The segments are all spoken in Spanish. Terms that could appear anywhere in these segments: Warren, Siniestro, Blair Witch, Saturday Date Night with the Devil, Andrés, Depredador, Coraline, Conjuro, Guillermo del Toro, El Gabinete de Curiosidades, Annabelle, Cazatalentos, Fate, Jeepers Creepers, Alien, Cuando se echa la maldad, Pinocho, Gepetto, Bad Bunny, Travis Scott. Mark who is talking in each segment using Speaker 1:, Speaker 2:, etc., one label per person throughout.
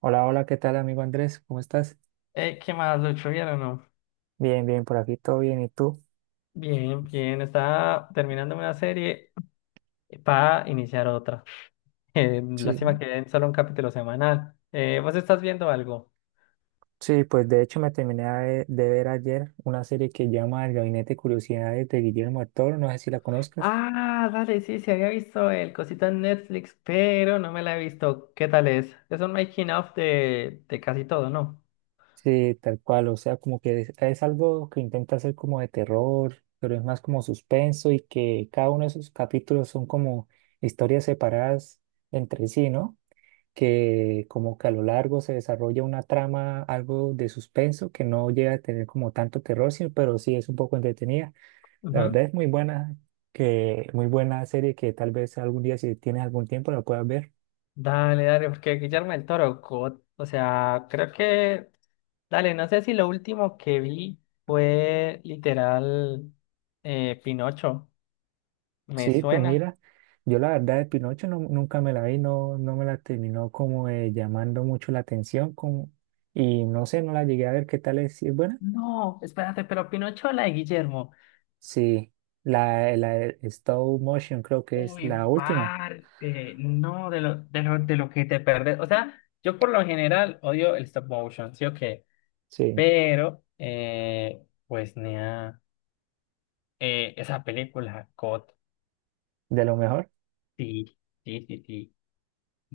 Speaker 1: Hola, hola, ¿qué tal, amigo Andrés? ¿Cómo estás?
Speaker 2: ¿Qué más, Lucho? ¿Bien o no?
Speaker 1: Bien, bien, por aquí todo bien, ¿y tú?
Speaker 2: Bien, bien. Estaba terminando una serie para iniciar otra. Lástima
Speaker 1: Sí,
Speaker 2: que den solo un capítulo semanal. ¿Vos estás viendo algo?
Speaker 1: Sí, pues de hecho me terminé de ver ayer una serie que llama El Gabinete de Curiosidades de Guillermo del Toro, no sé si la conozcas.
Speaker 2: Ah, dale, sí, sí, había visto el cosito en Netflix, pero no me la he visto. ¿Qué tal es? Es un making of de casi todo, ¿no?
Speaker 1: Sí, tal cual, o sea, como que es algo que intenta hacer como de terror, pero es más como suspenso y que cada uno de sus capítulos son como historias separadas entre sí, ¿no? Que como que a lo largo se desarrolla una trama, algo de suspenso, que no llega a tener como tanto terror, pero sí es un poco entretenida. La verdad
Speaker 2: Ujú.
Speaker 1: es muy buena, muy buena serie que tal vez algún día si tienes algún tiempo la puedas ver.
Speaker 2: Dale, dale, porque Guillermo del Toro, God. O sea, creo que... Dale, no sé si lo último que vi fue literal Pinocho. Me
Speaker 1: Sí, pues
Speaker 2: suena.
Speaker 1: mira, yo la verdad de Pinocho nunca me la vi, no, no me la terminó como llamando mucho la atención como, y no sé, no la llegué a ver qué tal es, si es buena.
Speaker 2: No, espérate, pero Pinocho, o la de Guillermo.
Speaker 1: Sí, la de stop motion creo que es
Speaker 2: Uy,
Speaker 1: la última,
Speaker 2: parte. No, de lo que te perdes. O sea, yo por lo general odio el stop motion, ¿sí o qué?
Speaker 1: sí,
Speaker 2: Pero, pues, nea, esa película, God,
Speaker 1: de lo mejor.
Speaker 2: sí, sí, sí, sí.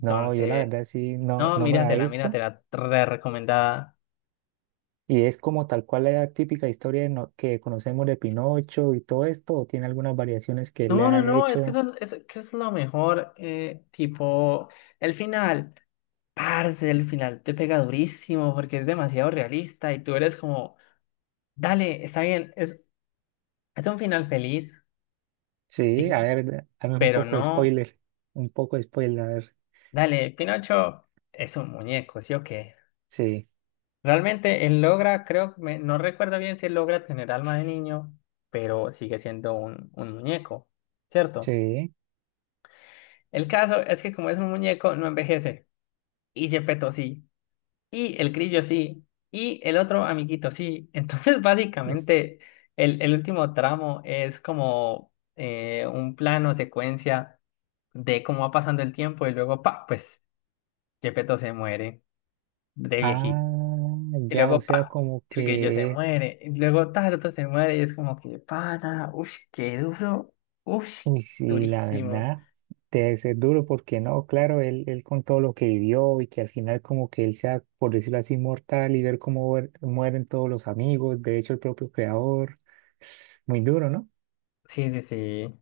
Speaker 1: No, yo la verdad sí, no,
Speaker 2: no,
Speaker 1: no me la he
Speaker 2: míratela,
Speaker 1: visto.
Speaker 2: míratela, re recomendada.
Speaker 1: ¿Y es como tal cual la típica historia de que conocemos de Pinocho y todo esto? ¿O tiene algunas variaciones que le
Speaker 2: No, no,
Speaker 1: ha
Speaker 2: no, es que
Speaker 1: hecho?
Speaker 2: eso, es, que es lo mejor, tipo, el final. Parce, el final te pega durísimo porque es demasiado realista y tú eres como, dale, está bien, es un final feliz,
Speaker 1: Sí, a
Speaker 2: sí,
Speaker 1: ver, dame un
Speaker 2: pero
Speaker 1: poco de
Speaker 2: no,
Speaker 1: spoiler. Un poco de spoiler, a ver.
Speaker 2: dale, Pinocho es un muñeco, ¿sí o qué?
Speaker 1: Sí,
Speaker 2: Realmente él logra, creo, no recuerdo bien si él logra tener alma de niño, pero sigue siendo un muñeco, ¿cierto?
Speaker 1: sí.
Speaker 2: El caso es que como es un muñeco, no envejece y Gepetto sí. Y el grillo sí, y el otro amiguito sí. Entonces,
Speaker 1: es-
Speaker 2: básicamente, el último tramo es como un plano secuencia de cómo va pasando el tiempo y luego, pa, pues Gepetto se muere de viejito.
Speaker 1: Ah,
Speaker 2: Y
Speaker 1: ya, o
Speaker 2: luego,
Speaker 1: sea,
Speaker 2: pa,
Speaker 1: como
Speaker 2: el grillo se
Speaker 1: que es.
Speaker 2: muere. Y luego, tal, otro se muere y es como que, pana, uff, qué duro, uff,
Speaker 1: Uy, sí, la
Speaker 2: durísimo.
Speaker 1: verdad, debe ser duro porque no, claro, él con todo lo que vivió y que al final como que él sea, por decirlo así, mortal y ver cómo mueren todos los amigos, de hecho el propio creador, muy duro, ¿no?
Speaker 2: Sí, sí, sí.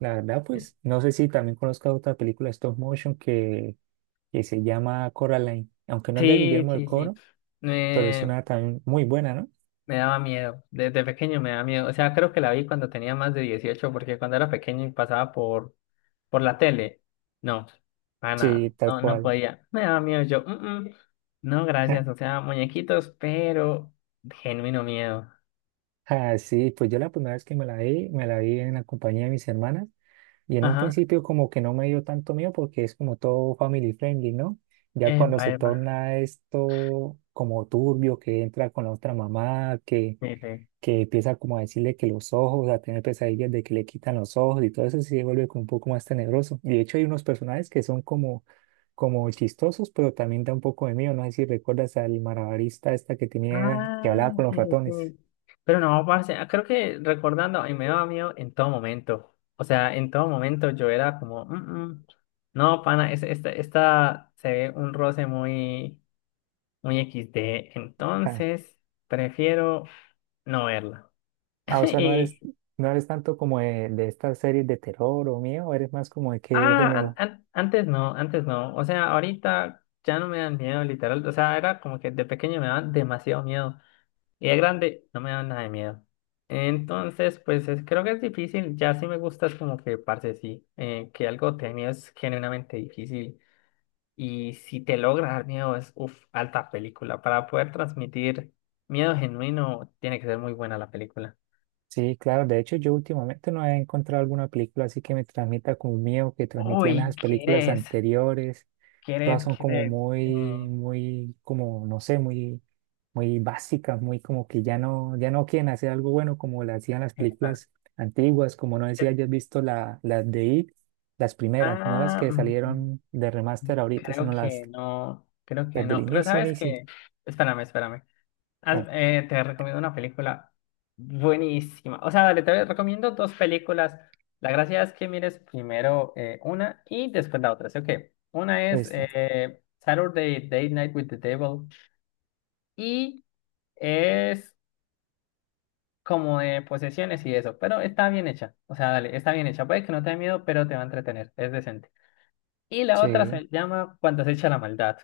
Speaker 1: La verdad, pues, no sé si también conozcas otra película stop motion que se llama Coraline, aunque no es de
Speaker 2: Sí,
Speaker 1: Guillermo del
Speaker 2: sí, sí.
Speaker 1: Toro, pero es
Speaker 2: Eh,
Speaker 1: una también muy buena, ¿no?
Speaker 2: Me daba miedo, desde pequeño me daba miedo. O sea, creo que la vi cuando tenía más de 18 porque cuando era pequeño y pasaba por la tele, no,
Speaker 1: Sí,
Speaker 2: pana,
Speaker 1: tal
Speaker 2: no, no
Speaker 1: cual.
Speaker 2: podía. Me daba miedo, yo, "Mm, mm, no, gracias, o sea, muñequitos, pero genuino miedo".
Speaker 1: Ah, sí, pues yo la primera vez que me la vi en la compañía de mis hermanas. Y en un
Speaker 2: Ajá,
Speaker 1: principio como que no me dio tanto miedo porque es como todo family friendly, ¿no? Ya cuando
Speaker 2: epa,
Speaker 1: se
Speaker 2: epa.
Speaker 1: torna esto como turbio, que entra con la otra mamá, que,
Speaker 2: Sí, sí.
Speaker 1: que empieza como a decirle que los ojos, a tener pesadillas de que le quitan los ojos y todo eso sí se vuelve como un poco más tenebroso. Y de hecho hay unos personajes que son como, como chistosos, pero también da un poco de miedo. No sé si recuerdas al malabarista esta que tenía, que
Speaker 2: Ah,
Speaker 1: hablaba con los
Speaker 2: sí, sí,
Speaker 1: ratones.
Speaker 2: sí. Pero no, parce, ah, creo que recordando, y me daba miedo en todo momento. O sea, en todo momento yo era como, "Mm, mm, no, pana, esta, esta se ve un roce muy, muy XD".
Speaker 1: Ah,
Speaker 2: Entonces, prefiero no verla.
Speaker 1: Ah, o sea, no eres,
Speaker 2: Y,
Speaker 1: no eres tanto como de estas series de terror o miedo, eres más como de qué
Speaker 2: ah,
Speaker 1: género.
Speaker 2: antes no, antes no. O sea, ahorita ya no me dan miedo, literal. O sea, era como que de pequeño me daban demasiado miedo. Y de grande no me da nada de miedo. Entonces, pues creo que es difícil. Ya sí me gusta, es como que, parce, sí, que algo te dé miedo es genuinamente difícil. Y si te logra dar miedo, es, uff, alta película. Para poder transmitir miedo genuino, tiene que ser muy buena la película.
Speaker 1: Sí, claro, de hecho yo últimamente no he encontrado alguna película así que me transmita como miedo que transmitían
Speaker 2: Uy,
Speaker 1: esas películas
Speaker 2: ¿quieres?
Speaker 1: anteriores. Todas
Speaker 2: ¿Quieres?
Speaker 1: son como
Speaker 2: ¿Quieres? Eh,
Speaker 1: muy, muy, como, no sé, muy, muy básicas, muy como que ya no quieren hacer algo bueno como lo hacían las
Speaker 2: esta.
Speaker 1: películas antiguas, como no decía,
Speaker 2: Eh,
Speaker 1: hayas visto las de It, las primeras, no las
Speaker 2: ah,
Speaker 1: que
Speaker 2: mm,
Speaker 1: salieron de remaster ahorita,
Speaker 2: creo
Speaker 1: sino las,
Speaker 2: que no, creo que
Speaker 1: las del
Speaker 2: no. Pero
Speaker 1: inicio,
Speaker 2: sabes
Speaker 1: inicio.
Speaker 2: que, espérame, espérame.
Speaker 1: Co-
Speaker 2: Te recomiendo una película buenísima. O sea, dale, te recomiendo dos películas. La gracia es que mires primero una y después la otra. Así que una es
Speaker 1: Esta,
Speaker 2: Saturday Date Night with the Devil y es como de posesiones y eso, pero está bien hecha. O sea, dale, está bien hecha. Puede que no te dé miedo, pero te va a entretener. Es decente. Y la otra
Speaker 1: sí.
Speaker 2: se llama Cuando se echa la maldad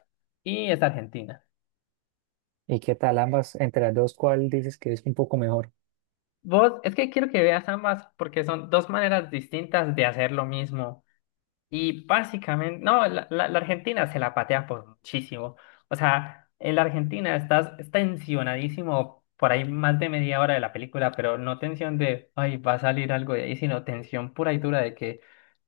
Speaker 2: y es argentina.
Speaker 1: ¿Y qué tal ambas? Entre las dos, ¿cuál dices que es un poco mejor?
Speaker 2: Vos, es que quiero que veas ambas porque son dos maneras distintas de hacer lo mismo. Y básicamente, no, la Argentina se la patea por muchísimo. O sea, en la Argentina estás tensionadísimo por ahí más de media hora de la película, pero no tensión de, ay, va a salir algo de ahí, sino tensión pura y dura de que,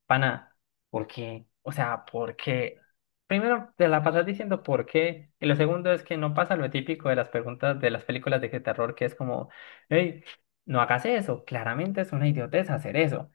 Speaker 2: pana, ¿por qué? O sea, ¿por qué? Primero te la pasas diciendo por qué, y lo segundo es que no pasa lo típico de las preguntas de las películas de terror, que es como, hey, no hagas eso, claramente es una idiotez hacer eso.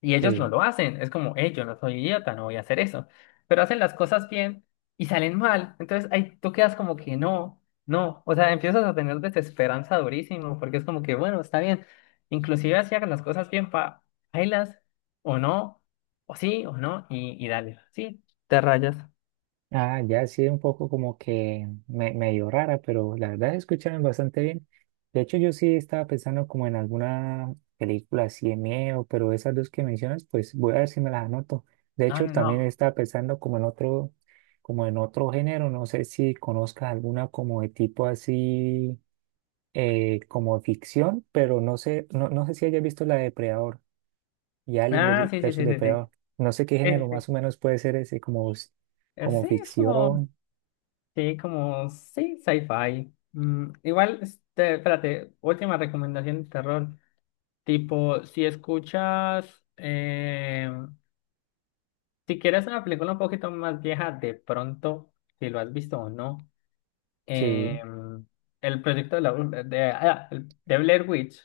Speaker 2: Y ellos no
Speaker 1: Sí.
Speaker 2: lo hacen. Es como, hey, yo no soy idiota, no voy a hacer eso. Pero hacen las cosas bien y salen mal. Entonces ahí tú quedas como que no, no. O sea, empiezas a tener desesperanza durísimo porque es como que, bueno, está bien. Inclusive si hagan las cosas bien, pa, bailas o no, o sí o no, y dale. Sí, te rayas.
Speaker 1: Ah, ya sí, un poco como que medio rara, pero la verdad escucharon bastante bien. De hecho, yo sí estaba pensando como en alguna película así de miedo, pero esas dos que mencionas, pues voy a ver si me las anoto. De
Speaker 2: No,
Speaker 1: hecho,
Speaker 2: no,
Speaker 1: también
Speaker 2: no.
Speaker 1: estaba pensando como en otro género, no sé si conozcas alguna como de tipo así, como ficción, pero no sé si hayas visto la de Depredador y Alien
Speaker 2: Ah, sí, sí,
Speaker 1: versus
Speaker 2: sí, sí,
Speaker 1: Depredador.
Speaker 2: sí.
Speaker 1: No sé qué
Speaker 2: Sí,
Speaker 1: género
Speaker 2: sí, sí.
Speaker 1: más o menos puede ser ese, como, como
Speaker 2: Sí, es
Speaker 1: ficción.
Speaker 2: como, sí, sci-fi. Mm, igual, este, espérate, última recomendación de terror. Tipo, si escuchas, si quieres una película un poquito más vieja, de pronto, si lo has visto o no, eh,
Speaker 1: Sí.
Speaker 2: el proyecto de la bruja, de, de Blair Witch,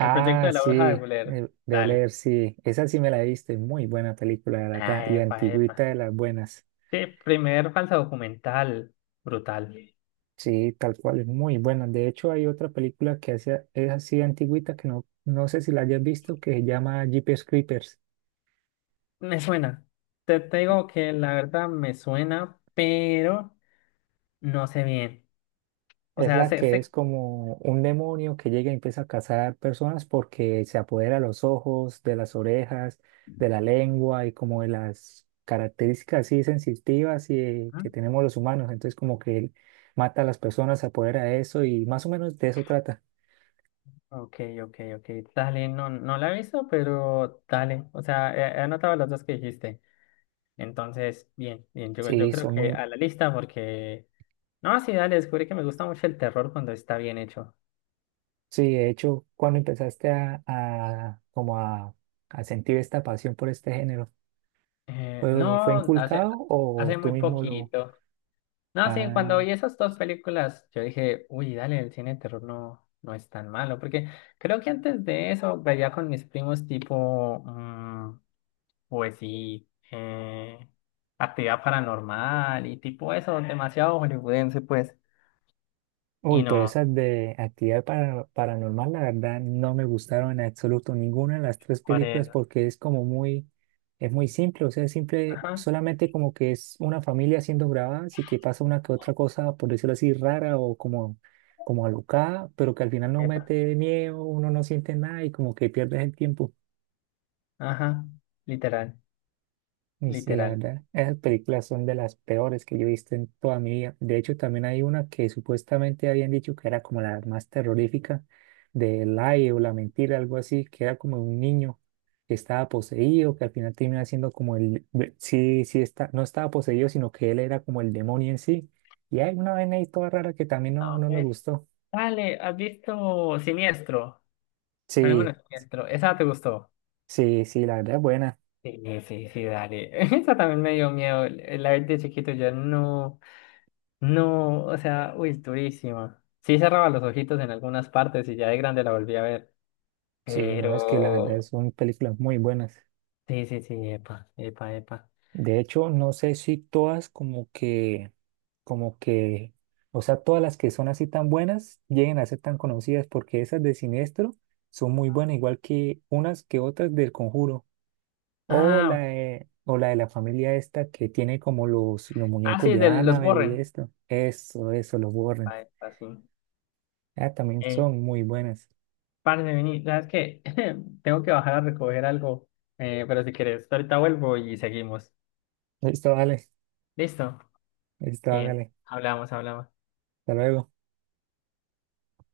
Speaker 2: el proyecto de la bruja de
Speaker 1: sí,
Speaker 2: Blair,
Speaker 1: de
Speaker 2: dale.
Speaker 1: leer, sí. Esa sí me la viste, muy buena película, la
Speaker 2: Ah,
Speaker 1: verdad, y
Speaker 2: epa, epa.
Speaker 1: antigüita de las buenas.
Speaker 2: Sí, primer falsa documental, brutal.
Speaker 1: Sí, tal cual, es muy buena. De hecho, hay otra película que hace, es así antigüita que no, no sé si la hayas visto, que se llama Jeepers Creepers.
Speaker 2: Me suena. Te digo que la verdad me suena, pero no sé bien. O
Speaker 1: Es
Speaker 2: sea,
Speaker 1: la
Speaker 2: sé,
Speaker 1: que es
Speaker 2: sé.
Speaker 1: como un demonio que llega y empieza a cazar personas porque se apodera de los ojos, de las orejas, de la lengua y como de las características así sensitivas y que tenemos los humanos. Entonces como que él mata a las personas, se apodera de eso y más o menos de eso trata.
Speaker 2: Ok, ok, ok. Dale, no, no la he visto, pero dale. O sea, he anotado las dos que dijiste. Entonces, bien, bien. Yo
Speaker 1: Sí,
Speaker 2: creo
Speaker 1: son
Speaker 2: que
Speaker 1: muy...
Speaker 2: a la lista, porque. No, sí, dale, descubrí que me gusta mucho el terror cuando está bien hecho.
Speaker 1: Sí, de hecho, cuando empezaste como a sentir esta pasión por este género,
Speaker 2: Eh,
Speaker 1: ¿fue
Speaker 2: no, hace,
Speaker 1: inculcado o
Speaker 2: hace
Speaker 1: tú
Speaker 2: muy
Speaker 1: mismo lo...
Speaker 2: poquito. No, sí, cuando vi esas dos películas, yo dije, uy, dale, el cine de terror no, no es tan malo, porque creo que antes de eso veía con mis primos tipo, mm, pues sí, actividad paranormal y tipo eso, demasiado hollywoodense, pues,
Speaker 1: Uy,
Speaker 2: y
Speaker 1: pero
Speaker 2: no,
Speaker 1: esas de actividad paranormal, la verdad, no me gustaron en absoluto ninguna de las tres películas
Speaker 2: Corea.
Speaker 1: porque es como muy, es muy simple, o sea, simple,
Speaker 2: Ajá,
Speaker 1: solamente como que es una familia siendo grabada, y que pasa una que otra cosa, por decirlo así, rara o como, como alocada, pero que al final no
Speaker 2: epa,
Speaker 1: mete miedo, uno no siente nada y como que pierdes el tiempo.
Speaker 2: ajá, literal,
Speaker 1: Y sí, la
Speaker 2: literal.
Speaker 1: verdad, esas películas son de las peores que yo he visto en toda mi vida. De hecho, también hay una que supuestamente habían dicho que era como la más terrorífica de Lie o La Mentira, algo así, que era como un niño que estaba poseído, que al final termina siendo como el, sí, está, no estaba poseído, sino que él era como el demonio en sí. Y hay una vaina ahí toda rara que también
Speaker 2: Ah,
Speaker 1: no,
Speaker 2: ok.
Speaker 1: no me gustó.
Speaker 2: Dale, ¿has visto Siniestro? Fenómeno
Speaker 1: Sí,
Speaker 2: Siniestro, esa te gustó.
Speaker 1: sí, sí, la verdad es buena.
Speaker 2: Sí, sí, sí, dale. Eso también me dio miedo. La vez de chiquito yo no, no, o sea, uy, es durísima. Sí cerraba los ojitos en algunas partes y ya de grande la volví a ver.
Speaker 1: Sí, no, es que la verdad
Speaker 2: Pero,
Speaker 1: son películas muy buenas.
Speaker 2: sí, sí, sí, epa, epa, epa.
Speaker 1: De hecho, no sé si todas como que, o sea, todas las que son así tan buenas lleguen a ser tan conocidas porque esas de Siniestro son muy buenas, igual que unas que otras del Conjuro.
Speaker 2: Ah,
Speaker 1: O la de la familia esta que tiene como los
Speaker 2: ah,
Speaker 1: muñecos
Speaker 2: sí,
Speaker 1: de
Speaker 2: de los
Speaker 1: Annabelle y
Speaker 2: Warren.
Speaker 1: esto. Eso, los borren.
Speaker 2: Epa, epa, sí.
Speaker 1: Ah, también
Speaker 2: Eh,
Speaker 1: son muy buenas.
Speaker 2: parce, vení, ¿sabes qué? Tengo que bajar a recoger algo. Pero si quieres, ahorita vuelvo y seguimos.
Speaker 1: Listo, dale.
Speaker 2: ¿Listo?
Speaker 1: Listo,
Speaker 2: Bien,
Speaker 1: hágale.
Speaker 2: hablamos, hablamos.
Speaker 1: Hasta luego.